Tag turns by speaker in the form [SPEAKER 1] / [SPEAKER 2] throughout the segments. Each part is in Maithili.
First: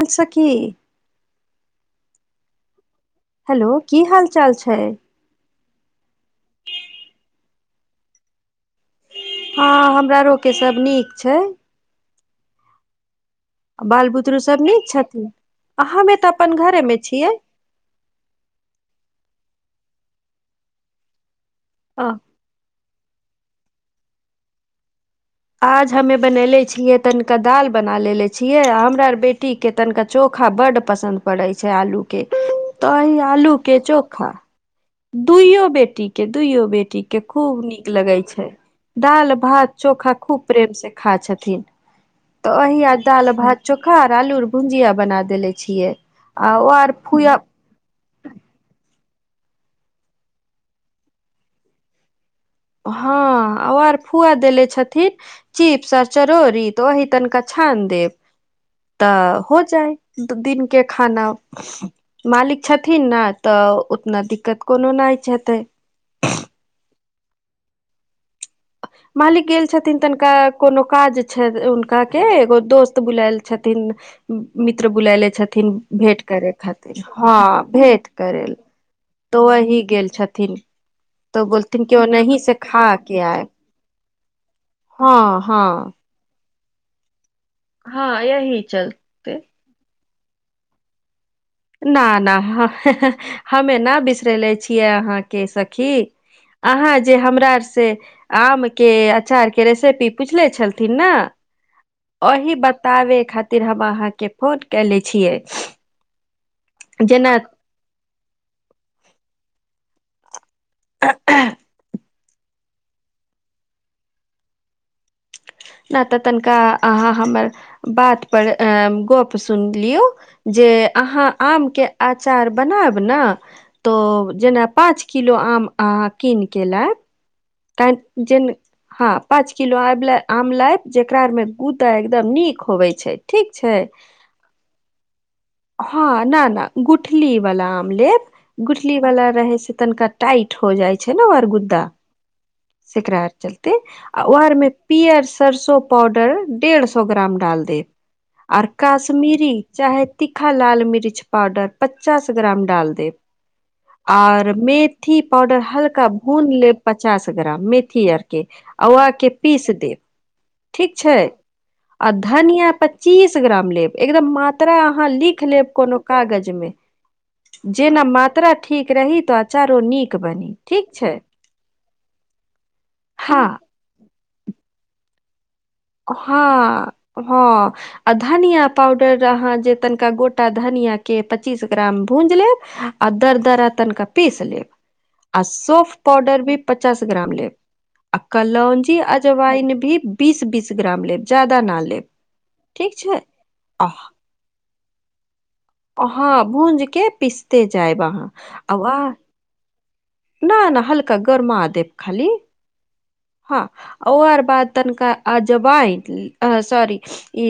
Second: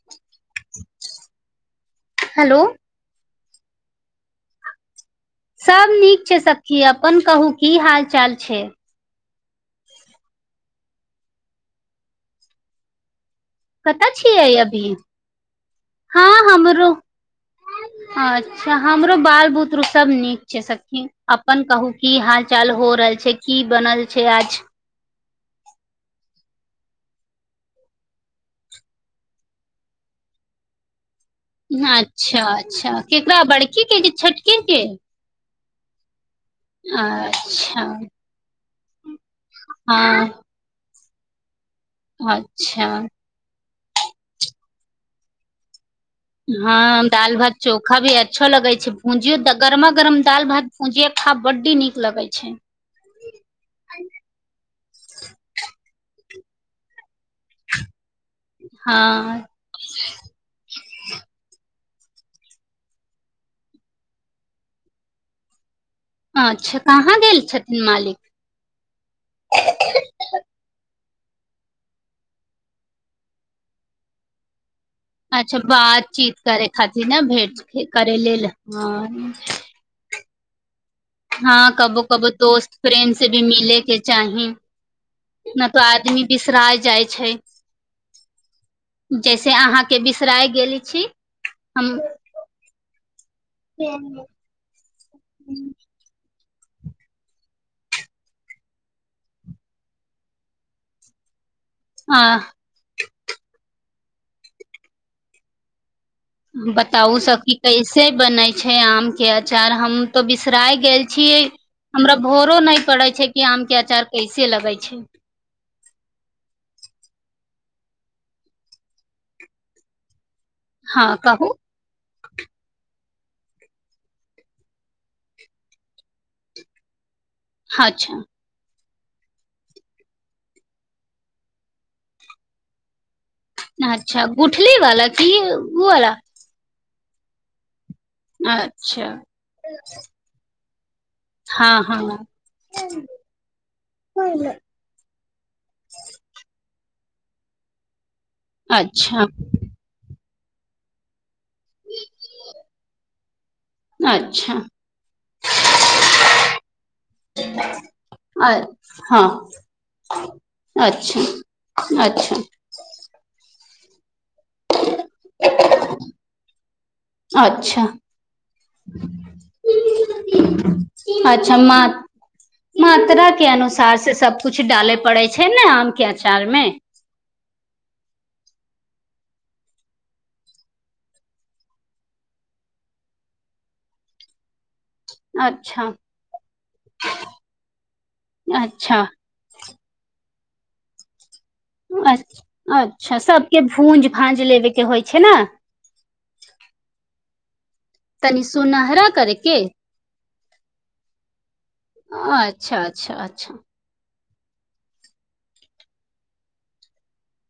[SPEAKER 1] अच्छा की
[SPEAKER 2] हेलो
[SPEAKER 1] हेलो की हाल चाल छैय?
[SPEAKER 2] सब नीक छैय सखी अपन कहू की हाल चाल छैय?
[SPEAKER 1] हँ हमरा आरोके सब नीक छैय।
[SPEAKER 2] कतऽ
[SPEAKER 1] बाल बुतरु
[SPEAKER 2] छियै
[SPEAKER 1] सब
[SPEAKER 2] अभी
[SPEAKER 1] नीक छथिन हमे
[SPEAKER 2] हँ
[SPEAKER 1] तऽ अपन घरे
[SPEAKER 2] हमरो
[SPEAKER 1] मे छियै।
[SPEAKER 2] अच्छा हमरो बाल बुतरु सब नीक छैय सखि अपन कहू
[SPEAKER 1] अ
[SPEAKER 2] की हाल कल्हि हो रहल छैय की बनल छैय आज?
[SPEAKER 1] आज हमे बनेलै छियै तनिका दाल बना लेेले छियै हमरा आर बेटी केतन का चोखा बड पसंन्द पड़े छै आलू के
[SPEAKER 2] अच्छा अच्छा
[SPEAKER 1] तहि
[SPEAKER 2] केकरा
[SPEAKER 1] आलू के
[SPEAKER 2] बड़की कि
[SPEAKER 1] चोखा
[SPEAKER 2] छोटकी के
[SPEAKER 1] दुइयो बेटीके दुइयो बेटीके खूब नीक
[SPEAKER 2] अच्छा
[SPEAKER 1] लगैत छै दाल भात चोखा
[SPEAKER 2] हँ
[SPEAKER 1] खूब प्रेम से खा छथिन तऽ
[SPEAKER 2] अच्छा
[SPEAKER 1] अहिया दाल भात चोखा आर आलू भुजिया बना देेले छियै ओ आर
[SPEAKER 2] हँ दाल भात चोखा भी अच्छो लगे छै भूंजियो गरमा गरम दाल भात भूंजिया खा बडे नीक लगे छै
[SPEAKER 1] हँ ओ आर फुआ देले छथिन चिप्स आर चरौरी तऽ ओहि तनिका छान देब तऽ
[SPEAKER 2] हँ
[SPEAKER 1] हो जाय त दिन के खाना मालिक छथिन ने तऽ उतना दिक्कत कोनो नाए हेतै
[SPEAKER 2] अच्छ कहाँ गेल छथिन मालिक
[SPEAKER 1] मालिक गेल छथिन तनका कोनो काज छै हुनका के एगो दोस्त बुलायल छथिन मित्र बुलले
[SPEAKER 2] अच्छा
[SPEAKER 1] छथिन भेट
[SPEAKER 2] बातचीत
[SPEAKER 1] करे खातिर
[SPEAKER 2] ने
[SPEAKER 1] हँ
[SPEAKER 2] भेंट
[SPEAKER 1] भेट करे ल
[SPEAKER 2] [unintelligible]
[SPEAKER 1] तो ओही गेल छथिन तो
[SPEAKER 2] हँ
[SPEAKER 1] बोलथिन कि
[SPEAKER 2] कबो कबो
[SPEAKER 1] ओनही से
[SPEAKER 2] दोस्त
[SPEAKER 1] खा
[SPEAKER 2] प्रेम
[SPEAKER 1] के
[SPEAKER 2] से भी
[SPEAKER 1] आए
[SPEAKER 2] मिलेके चाहि
[SPEAKER 1] हँ
[SPEAKER 2] [inaudible]
[SPEAKER 1] हँ
[SPEAKER 2] ने तऽ आदमी बिसरा जाइ छै
[SPEAKER 1] हँ यही
[SPEAKER 2] [inaudible]
[SPEAKER 1] चलते
[SPEAKER 2] जैसे अहाँके बिसराय गेल छी हम
[SPEAKER 1] न ना [unintelligible] हमे नहि बिसरेले छियै अहाँके सखी अहाँ जे हमरा आर से आम के अचार के रेसिपी पूछले छलथिन ने
[SPEAKER 2] अ
[SPEAKER 1] ओही बताबै खातिर हम अहाँके फोन कनेे छियै
[SPEAKER 2] बताउ
[SPEAKER 1] जेना
[SPEAKER 2] सखि कैसे बनै छै आम के अचार हम तो बिसराय गेल छियै हमरा भोरो न पड़े छै कि आम के अचार कैसे लगे छै
[SPEAKER 1] नहि तऽ तनिका अहाँ हमर बात पर अ गप सुन लियौ जे
[SPEAKER 2] हँ
[SPEAKER 1] अहाँ
[SPEAKER 2] कहू
[SPEAKER 1] आम के अचार बनायब ने तऽ जेना पाँच किलो आम अहाँ कीन के लाइब
[SPEAKER 2] अच्छा
[SPEAKER 1] [unintelligible] हँ पाँच किलो आम लाय जेकरा आर मे गूदा एकदम नीक होवे छै ठीक छै
[SPEAKER 2] अच्छा गुठली वाला की
[SPEAKER 1] [inaudible]
[SPEAKER 2] उ
[SPEAKER 1] हँ
[SPEAKER 2] वाला
[SPEAKER 1] न न गुठली वाला आम लेब गुठली
[SPEAKER 2] अच्छा
[SPEAKER 1] वाला रहै छै तनिका टाइट हो जाइ छै ने ओ आर गुद्दा
[SPEAKER 2] हँ हँ
[SPEAKER 1] [inaudible] सेकरा आर चलते आ ओर मे पियर सरसो पाउडर डेढ़ सौ ग्राम डाल देब और
[SPEAKER 2] अच्छा
[SPEAKER 1] कश्मीरी चाहे तीखा लाल मिर्च पावउडर पचास ग्राम डाल देब और
[SPEAKER 2] अच्छा
[SPEAKER 1] मेथी पाउडर हल्का भून लेब पचास ग्राम मेथी आर के
[SPEAKER 2] अ
[SPEAKER 1] और आ
[SPEAKER 2] हँ
[SPEAKER 1] के पीस देब ठीक छै
[SPEAKER 2] अच्छा
[SPEAKER 1] आ
[SPEAKER 2] अच्छा
[SPEAKER 1] धनिया पच्चीस ग्राम लेब एकदम मात्र तकरा अहाँ लिख लेब कोनो कागज मे
[SPEAKER 2] अच्छा
[SPEAKER 1] जेना मात्रा ठीक रही तऽ अचारो नीक बनी ठीक छै
[SPEAKER 2] [unintelligible] मात्रा
[SPEAKER 1] हँ
[SPEAKER 2] के अनुसार से सबकुछु डाले पड़े छै ने के अचार मे
[SPEAKER 1] हँ [inaudible] है आ धनिया पाउडर अहाँ जे तनिका गोटा धनिय के पच्चीस ग्राम भूजि लेब आ दर दर तनिका पीस लेब आ
[SPEAKER 2] अच्छा
[SPEAKER 1] सोफ पाउडर भी पचास ग्राम लेब आ कलौनजी
[SPEAKER 2] अच्छा
[SPEAKER 1] आ जवाइन भी बीस बीस ग्राम लेब ज्यादा ना लेब
[SPEAKER 2] अच्छा
[SPEAKER 1] ठीक
[SPEAKER 2] अच्छा
[SPEAKER 1] छै
[SPEAKER 2] सबके
[SPEAKER 1] आ
[SPEAKER 2] भूज भाँज लेबे के होइ छै न
[SPEAKER 1] अहाँ भूज के पिसते जायब अहाँ वा
[SPEAKER 2] कि
[SPEAKER 1] न न हल्का गरमा देव
[SPEAKER 2] अच्छा अच्छा
[SPEAKER 1] हँ ओ आर बाद तनिका आ जबाइ सॉरी ई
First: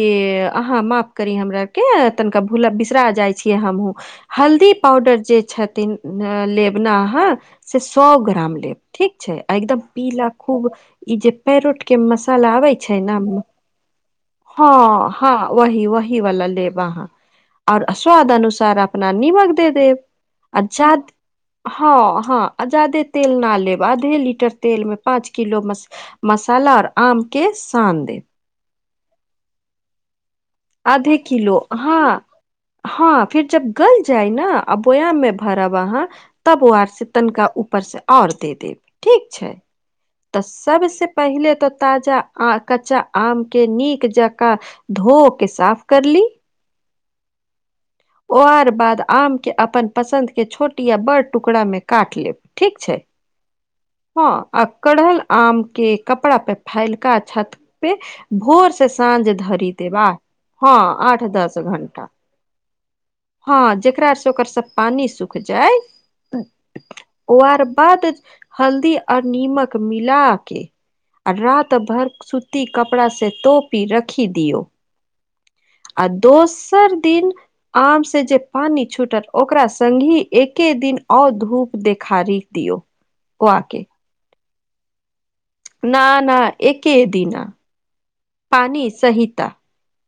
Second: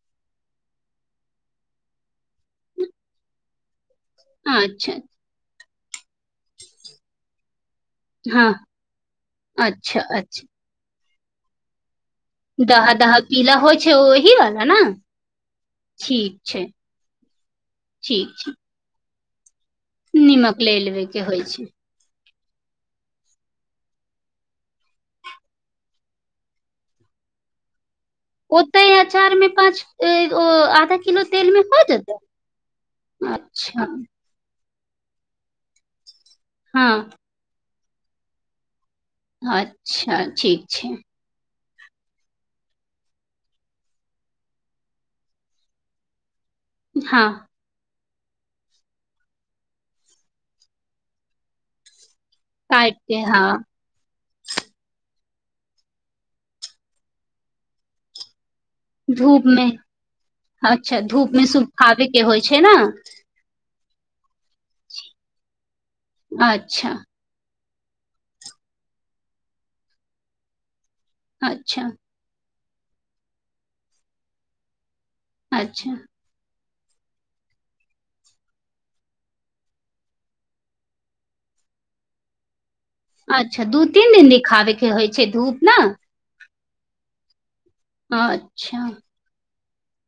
[SPEAKER 1] अहाँ माफ करी हमरार के तनिका भूला बिसरा जाय छीये हमहु हल्दी
[SPEAKER 2] अच्छा
[SPEAKER 1] पाउडर जे छथिन अ लेबना अहाँ से सए
[SPEAKER 2] हँ
[SPEAKER 1] ग्राम लेब ठीक छै आ एकदम
[SPEAKER 2] अच्छा
[SPEAKER 1] पीला
[SPEAKER 2] अच्छा
[SPEAKER 1] खूब ई जे पेरोट के मसाला आबे
[SPEAKER 2] दहा
[SPEAKER 1] छै
[SPEAKER 2] दहा
[SPEAKER 1] न
[SPEAKER 2] पीला होइ छै ओहि वाला ने
[SPEAKER 1] हँ हँ वही वही
[SPEAKER 2] ठीक
[SPEAKER 1] वाला
[SPEAKER 2] छै
[SPEAKER 1] लेब वाँ आओर स्वाद अनुसार अपना नीमक दे देब
[SPEAKER 2] नीमक लै लेबे के होइ छै
[SPEAKER 1] ह ह जादे तेल ना लेब आधे लीटर तेल मे पाँच किलो मसाला आऔर आम के सान देव
[SPEAKER 2] ओतै य चार मे पाँच ओ [unintelligible]
[SPEAKER 1] आधे
[SPEAKER 2] तेल
[SPEAKER 1] किलो
[SPEAKER 2] मे हो जेतै
[SPEAKER 1] हँ हँ फिर जब
[SPEAKER 2] अच्छा
[SPEAKER 1] गल जायि न अ बोयाम मे भरब अहाँ तब वा आर से
[SPEAKER 2] हँ
[SPEAKER 1] तनिका ऊपर से और दे देब ठीक छै
[SPEAKER 2] अच्छा
[SPEAKER 1] तऽ
[SPEAKER 2] ठीक छै
[SPEAKER 1] सबसे पहिले तऽ ताजा कच्चा आम के नीक जकाँ धो के साफ कर ली
[SPEAKER 2] हँ
[SPEAKER 1] ओ आर बाद आम के अपन पसन्द के छोटि या बड़ टुकड़ा मे काट लेब ठीक छै
[SPEAKER 2] काईटके हँ
[SPEAKER 1] हँ आ कढ़ल आम के कपड़ा पे फैलक छत पे भोर से साँझ
[SPEAKER 2] धूप मे
[SPEAKER 1] धरी दे बा हँ
[SPEAKER 2] अच्छा
[SPEAKER 1] आठ
[SPEAKER 2] धूप मे
[SPEAKER 1] दस
[SPEAKER 2] सुखाबे
[SPEAKER 1] घण्टा
[SPEAKER 2] के होइ छै न
[SPEAKER 1] हँ जेकरा स ओकर सब पानी सुख जाय
[SPEAKER 2] अच्छा
[SPEAKER 1] ओआर बाद हल्दी आओर नीमक मिल के रात
[SPEAKER 2] अच्छा
[SPEAKER 1] भर सूती कपड़ा से तोपी रखी दियौ
[SPEAKER 2] अच्छा
[SPEAKER 1] आ दोसर दिन आम से जे पानी छूटत ओकरा संगहि एके दिन और धूप देखारी दियऔ
[SPEAKER 2] अच्छा दू तीन दिन दिखाबे के होइ छै धूप ने
[SPEAKER 1] न न एके दिना पानी
[SPEAKER 2] अच्छा
[SPEAKER 1] सहिता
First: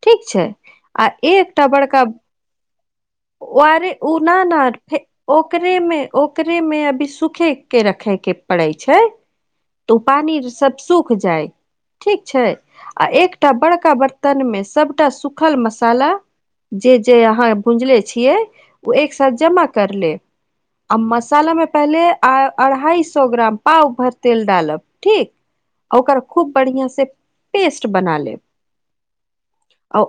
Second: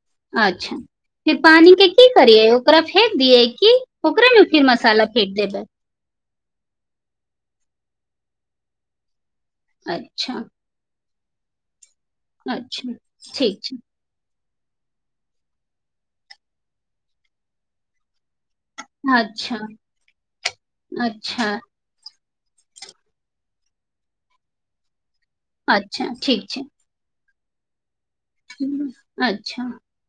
[SPEAKER 1] ठीक छै आ एकटा बड़का
[SPEAKER 2] रै ओकरा फेेक दिय
[SPEAKER 1] वारे उनानार फ
[SPEAKER 2] देबै
[SPEAKER 1] ओकरेमे ओकरे मे अभी सूखे के रखे के पड़े छै तऽ ओ
[SPEAKER 2] अच्छा
[SPEAKER 1] पानि सब सुख जाइ ठीक छै
[SPEAKER 2] अच्छा
[SPEAKER 1] आ एकटा
[SPEAKER 2] ठीक छै
[SPEAKER 1] बड़का ब तन मे सबटा सुखल मसाला जे जे अहाँ भूजले छियै ओ एक साल
[SPEAKER 2] अच्छा
[SPEAKER 1] जमा कर ले आ
[SPEAKER 2] अच्छा
[SPEAKER 1] मसालामे पहिले अढ़ाई सए ग्राम पाव भर तेल डालब ठीक
[SPEAKER 2] अच्छा
[SPEAKER 1] ओकर
[SPEAKER 2] ठीक
[SPEAKER 1] खूब
[SPEAKER 2] छै
[SPEAKER 1] बढ़ियाँ से पेस्ट बना लेब
[SPEAKER 2] अच्छा
[SPEAKER 1] आओ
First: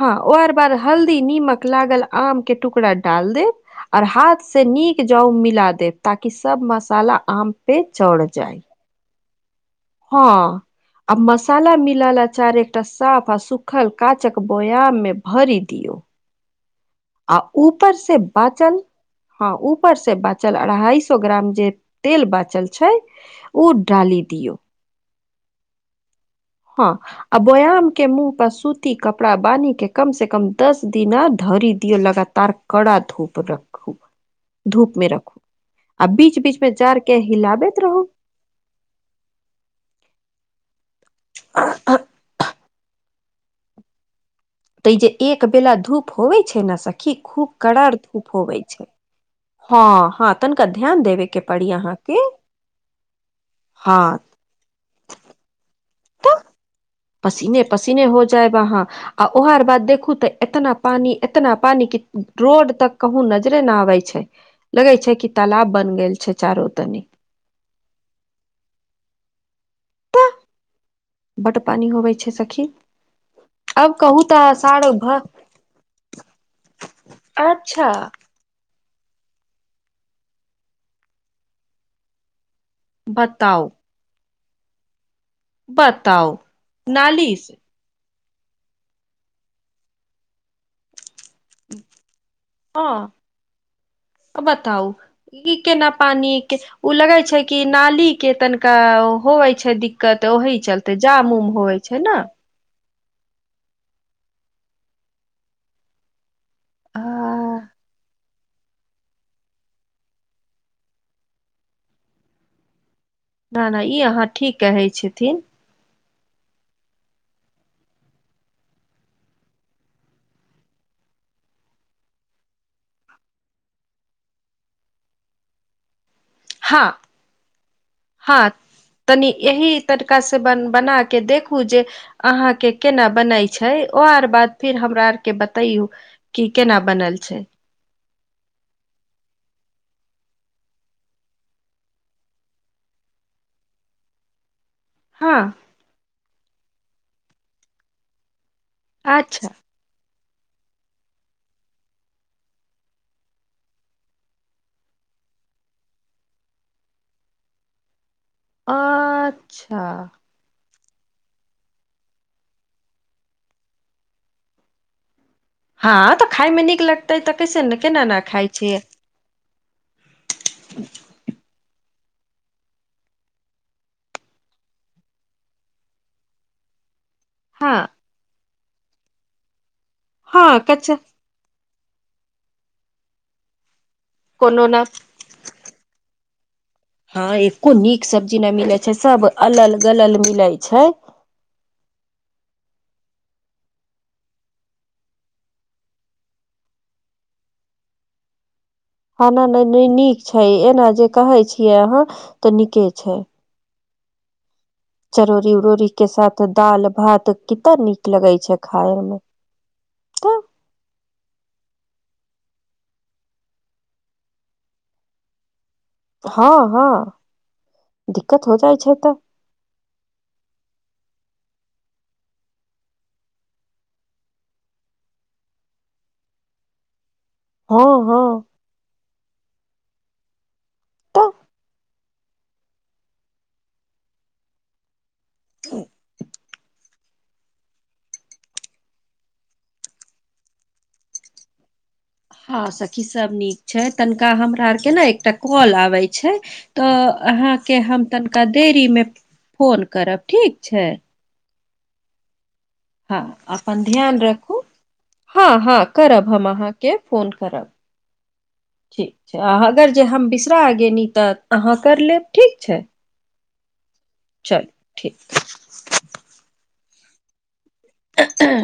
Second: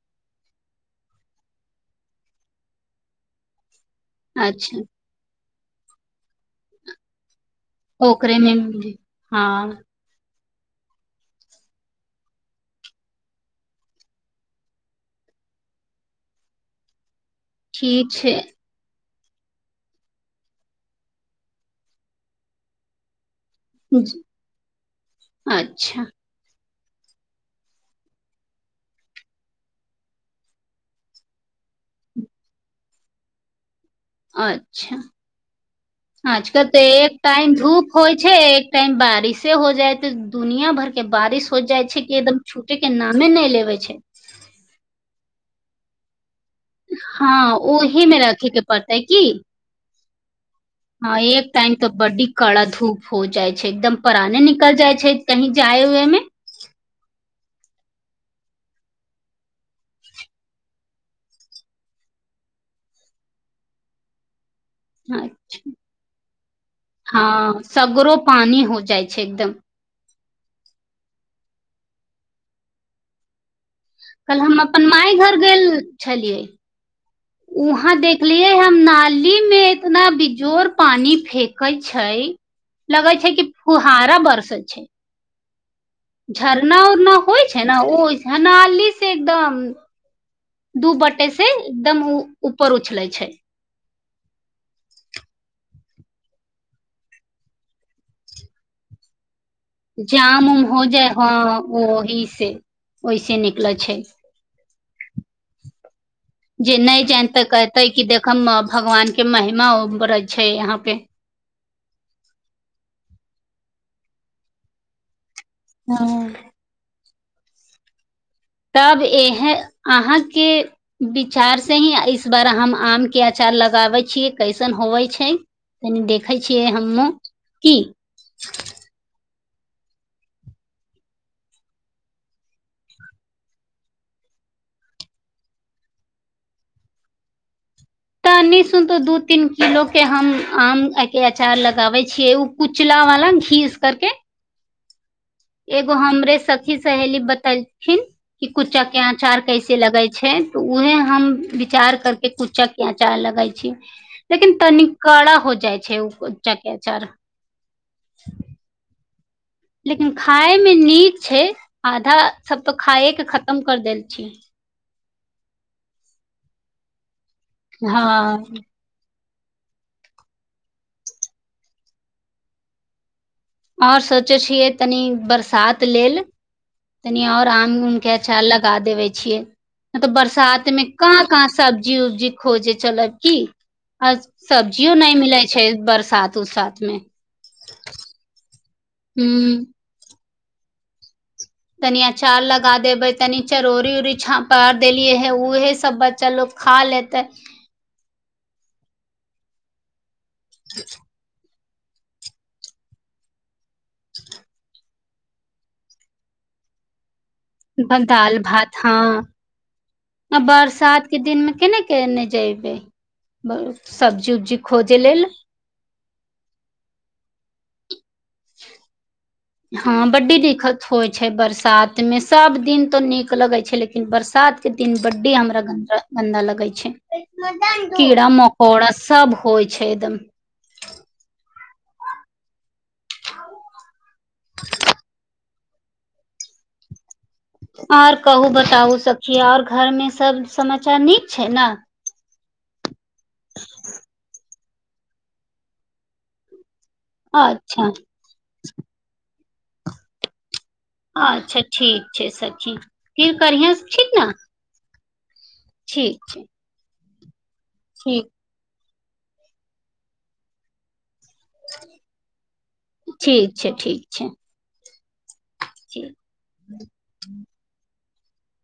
[SPEAKER 1] हँ और बार हल्दी नीमक लागल आम के टुकड़ा डाल देब आओर हाथ से
[SPEAKER 2] अच्छा
[SPEAKER 1] नीक जाउ मिला देब ताकि सब मसाला आम पे चढ़
[SPEAKER 2] ओकरे
[SPEAKER 1] जाय
[SPEAKER 2] मेन हँ
[SPEAKER 1] हँ आ मसाला मिलाल अँचार एकटा साफ आ सुखल काँचक बोयाममे भरि दियौ आ ऊपर
[SPEAKER 2] ठीक
[SPEAKER 1] से
[SPEAKER 2] छै
[SPEAKER 1] बाँचल हँ ऊपर से बाँचल अढ़ाई सौ ग्राम जे तेल बाँचल छै उ डाली
[SPEAKER 2] ज-
[SPEAKER 1] दियौ
[SPEAKER 2] अच्छा
[SPEAKER 1] हँ आ बोयामके मुँह पर सूती कपड़ा बानीके कमसँ कम दस दिना धरि दियौ लगातार कड़ा धूप रखू धूप
[SPEAKER 2] अच्छा
[SPEAKER 1] मे रखू आ बीच बीच
[SPEAKER 2] आजकल
[SPEAKER 1] मे
[SPEAKER 2] तऽ
[SPEAKER 1] जार के
[SPEAKER 2] एक टाइम
[SPEAKER 1] हिलाबैत
[SPEAKER 2] धूप
[SPEAKER 1] रहू
[SPEAKER 2] होइ छै एक टाइम बारिशे हो जायत दुनियाँ भर के बारिश हो जाइ छै कि एकदम छु टेके नामे नहि लेबै छै
[SPEAKER 1] तऽ ई जे एक बेेला धूप होवै छै न
[SPEAKER 2] हँ ओहे मे रखेके पड़तै की
[SPEAKER 1] हँ हँ तनिका ध्यान
[SPEAKER 2] हँ
[SPEAKER 1] देबे के
[SPEAKER 2] एक
[SPEAKER 1] पड़ी
[SPEAKER 2] टाइम तऽ
[SPEAKER 1] अहाँके
[SPEAKER 2] बड्डी कड़ा धूप हो जाइ छै एकदम
[SPEAKER 1] हँ
[SPEAKER 2] पराने निकल जाइ छै कहीं जाए उए मे
[SPEAKER 1] तऽ पसीने पसीने हो जाएब अहाँ आ ओहार बाद देखू तऽ एतना पानी एतना पानी की रोड तक कहुं नजरे न आबै छै लगै छै कि तालाब बन गेल छै चारो तनी
[SPEAKER 2] हँ सगरो पानी हो जाइ छै एकदम
[SPEAKER 1] तऽ बड्ड पानी होबै छै सखी आब कहू
[SPEAKER 2] कल
[SPEAKER 1] तऽ
[SPEAKER 2] हम
[SPEAKER 1] आषाढ़
[SPEAKER 2] अपन माय
[SPEAKER 1] भ
[SPEAKER 2] घर गेल छलियै
[SPEAKER 1] अच्छा
[SPEAKER 2] उहाँ देख देखलियै हम नाली मे एतना बेजोड़ पानी फेकैइ छै लगै छै कि
[SPEAKER 1] बताउ
[SPEAKER 2] फुहारा बरसै छै
[SPEAKER 1] बत
[SPEAKER 2] झरना उरना होइ छै ने ओइस हनाली से एकदम दू बटे से एकदम ऊपर उछलै छै
[SPEAKER 1] क बताउ ई केना पानी के उ लगै छै कि नाली के तनिका होवै
[SPEAKER 2] जाम उम हो जाय हँ
[SPEAKER 1] होवे
[SPEAKER 2] ओ
[SPEAKER 1] छै ने
[SPEAKER 2] ओहि से ओहिसे निकलै छै जे नहि जानितै कहतै कि देखमब भगवान के महिमा उबरैछै यहाँ पे
[SPEAKER 1] न न ई अहाँ ठीक कहै छथिन
[SPEAKER 2] हँ तब एहे अहाँ के विचार से ही इस बार हम आम के अँचार लगाबै छियै कैसन होवै छै तनी देखै छियै
[SPEAKER 1] हँ
[SPEAKER 2] हमहुँ की
[SPEAKER 1] हँ तनि एही तरीका से बन बना के देखू जे अहाँ के केना बनै छै ओ आर बाद फेर हमरा आर के बात बतैयू की केना बनल छै
[SPEAKER 2] तऽ निशु सुनतो दू तीन किलोके हम आम आके अचार लगाबै छियै ओ। उजला वाला घीस करके।
[SPEAKER 1] हँ।
[SPEAKER 2] एगो हमरे सखी सहेली बतेलथिन कऽ कुच्चा के आचार
[SPEAKER 1] अच्छा
[SPEAKER 2] कैसे। से लगै छै, तऽ उहे हम विचार करके कुच्चाके आचार लगै छै। लेकिन तनि कड़ा हो जाए छे, कुच्चके अचार
[SPEAKER 1] आ।
[SPEAKER 2] लेकिन खायमे निक छै, आधा सभ तऽ खाय के खतम कर देल छी।
[SPEAKER 1] हँ, तऽ खायमे निक लगते तऽ कैसे ने केना ने
[SPEAKER 2] हँ
[SPEAKER 1] खाइ छियै।
[SPEAKER 2] और सोचे छियै तनी बरसात लेलऽ तनि और
[SPEAKER 1] हँ
[SPEAKER 2] आम उम अच्छा, लगा देबे छियै मतलब
[SPEAKER 1] हँ
[SPEAKER 2] बरसात मे
[SPEAKER 1] कच्चा
[SPEAKER 2] कहाँ कहाँ। सब्जी उब्जी खोजे चलब कि आ
[SPEAKER 1] कोनो ने
[SPEAKER 2] सब्जियो नहि मिलै। छै, बरसात उरसातमे।
[SPEAKER 1] हा एको निक सब्जी ने मिले छै, सभ
[SPEAKER 2] हूं
[SPEAKER 1] अलल गलल मिले छै।
[SPEAKER 2] तनि अँचार लगा देबै, तनी चरौरी उऊरी छा पार देलियै है ऊहे सभ बच्चा लोग। खा लेतै।
[SPEAKER 1] हँ, नहि नहि नहि निक छै, एना जे कहे छियै अहाँ तऽ नीके छै।
[SPEAKER 2] [inaudible]
[SPEAKER 1] चरौरी उरौरीके साथ दाल भात कितना निक लगे
[SPEAKER 2] दाल
[SPEAKER 1] छै
[SPEAKER 2] भात हँ
[SPEAKER 1] खायमे।
[SPEAKER 2] बरसात के दिनमे केना केने जेयबे। सब्जी उब्जी खोजै लेल।
[SPEAKER 1] हँ, हँ, दिक्कत हो जाइ छै। तऽ
[SPEAKER 2] हँ, बड्डी दिक्कत होइ छै, बरसात मे सभ दिन तो निक लगे छै, लेकिन बरसात। के दिन बड्डे हमरा गन्दा गन्दा लगे छै।
[SPEAKER 1] हँ हँ
[SPEAKER 2] कीड़ा मकोड़ा सभ होइ छै एकदम।
[SPEAKER 1] तऽ
[SPEAKER 2] [inaudible]
[SPEAKER 1] त।
[SPEAKER 2] ओर कहू बताबू सभची ओर घरमे सभ समाचार निक छै ने।
[SPEAKER 1] हँ, सखी सभ निक छै, तनिका हमरा आरके ने एकटा। कॉल आबे छै, तऽ अहाके
[SPEAKER 2] अच्छा
[SPEAKER 1] हम तन तऽ बेरीमे फोन करब ठीक छै।
[SPEAKER 2] अच्छा, ठीक छै, सखि
[SPEAKER 1] हँ
[SPEAKER 2] फिर करिया
[SPEAKER 1] अपन
[SPEAKER 2] ठीक
[SPEAKER 1] ध्यान
[SPEAKER 2] ने
[SPEAKER 1] राखू हँ, हँ,
[SPEAKER 2] ठीक
[SPEAKER 1] करब हम अहाँकेँ फोन करब।
[SPEAKER 2] ठीक।
[SPEAKER 1] ठीक छै, आ अगर जे हम बिसरा गेनि तऽ अहाँ कर लेब ठीक छै।
[SPEAKER 2] ठिक छै, ठिक छै।
[SPEAKER 1] चलू ठीक।
[SPEAKER 2] ठीक।
[SPEAKER 1] एह ऐ। [unintelligible]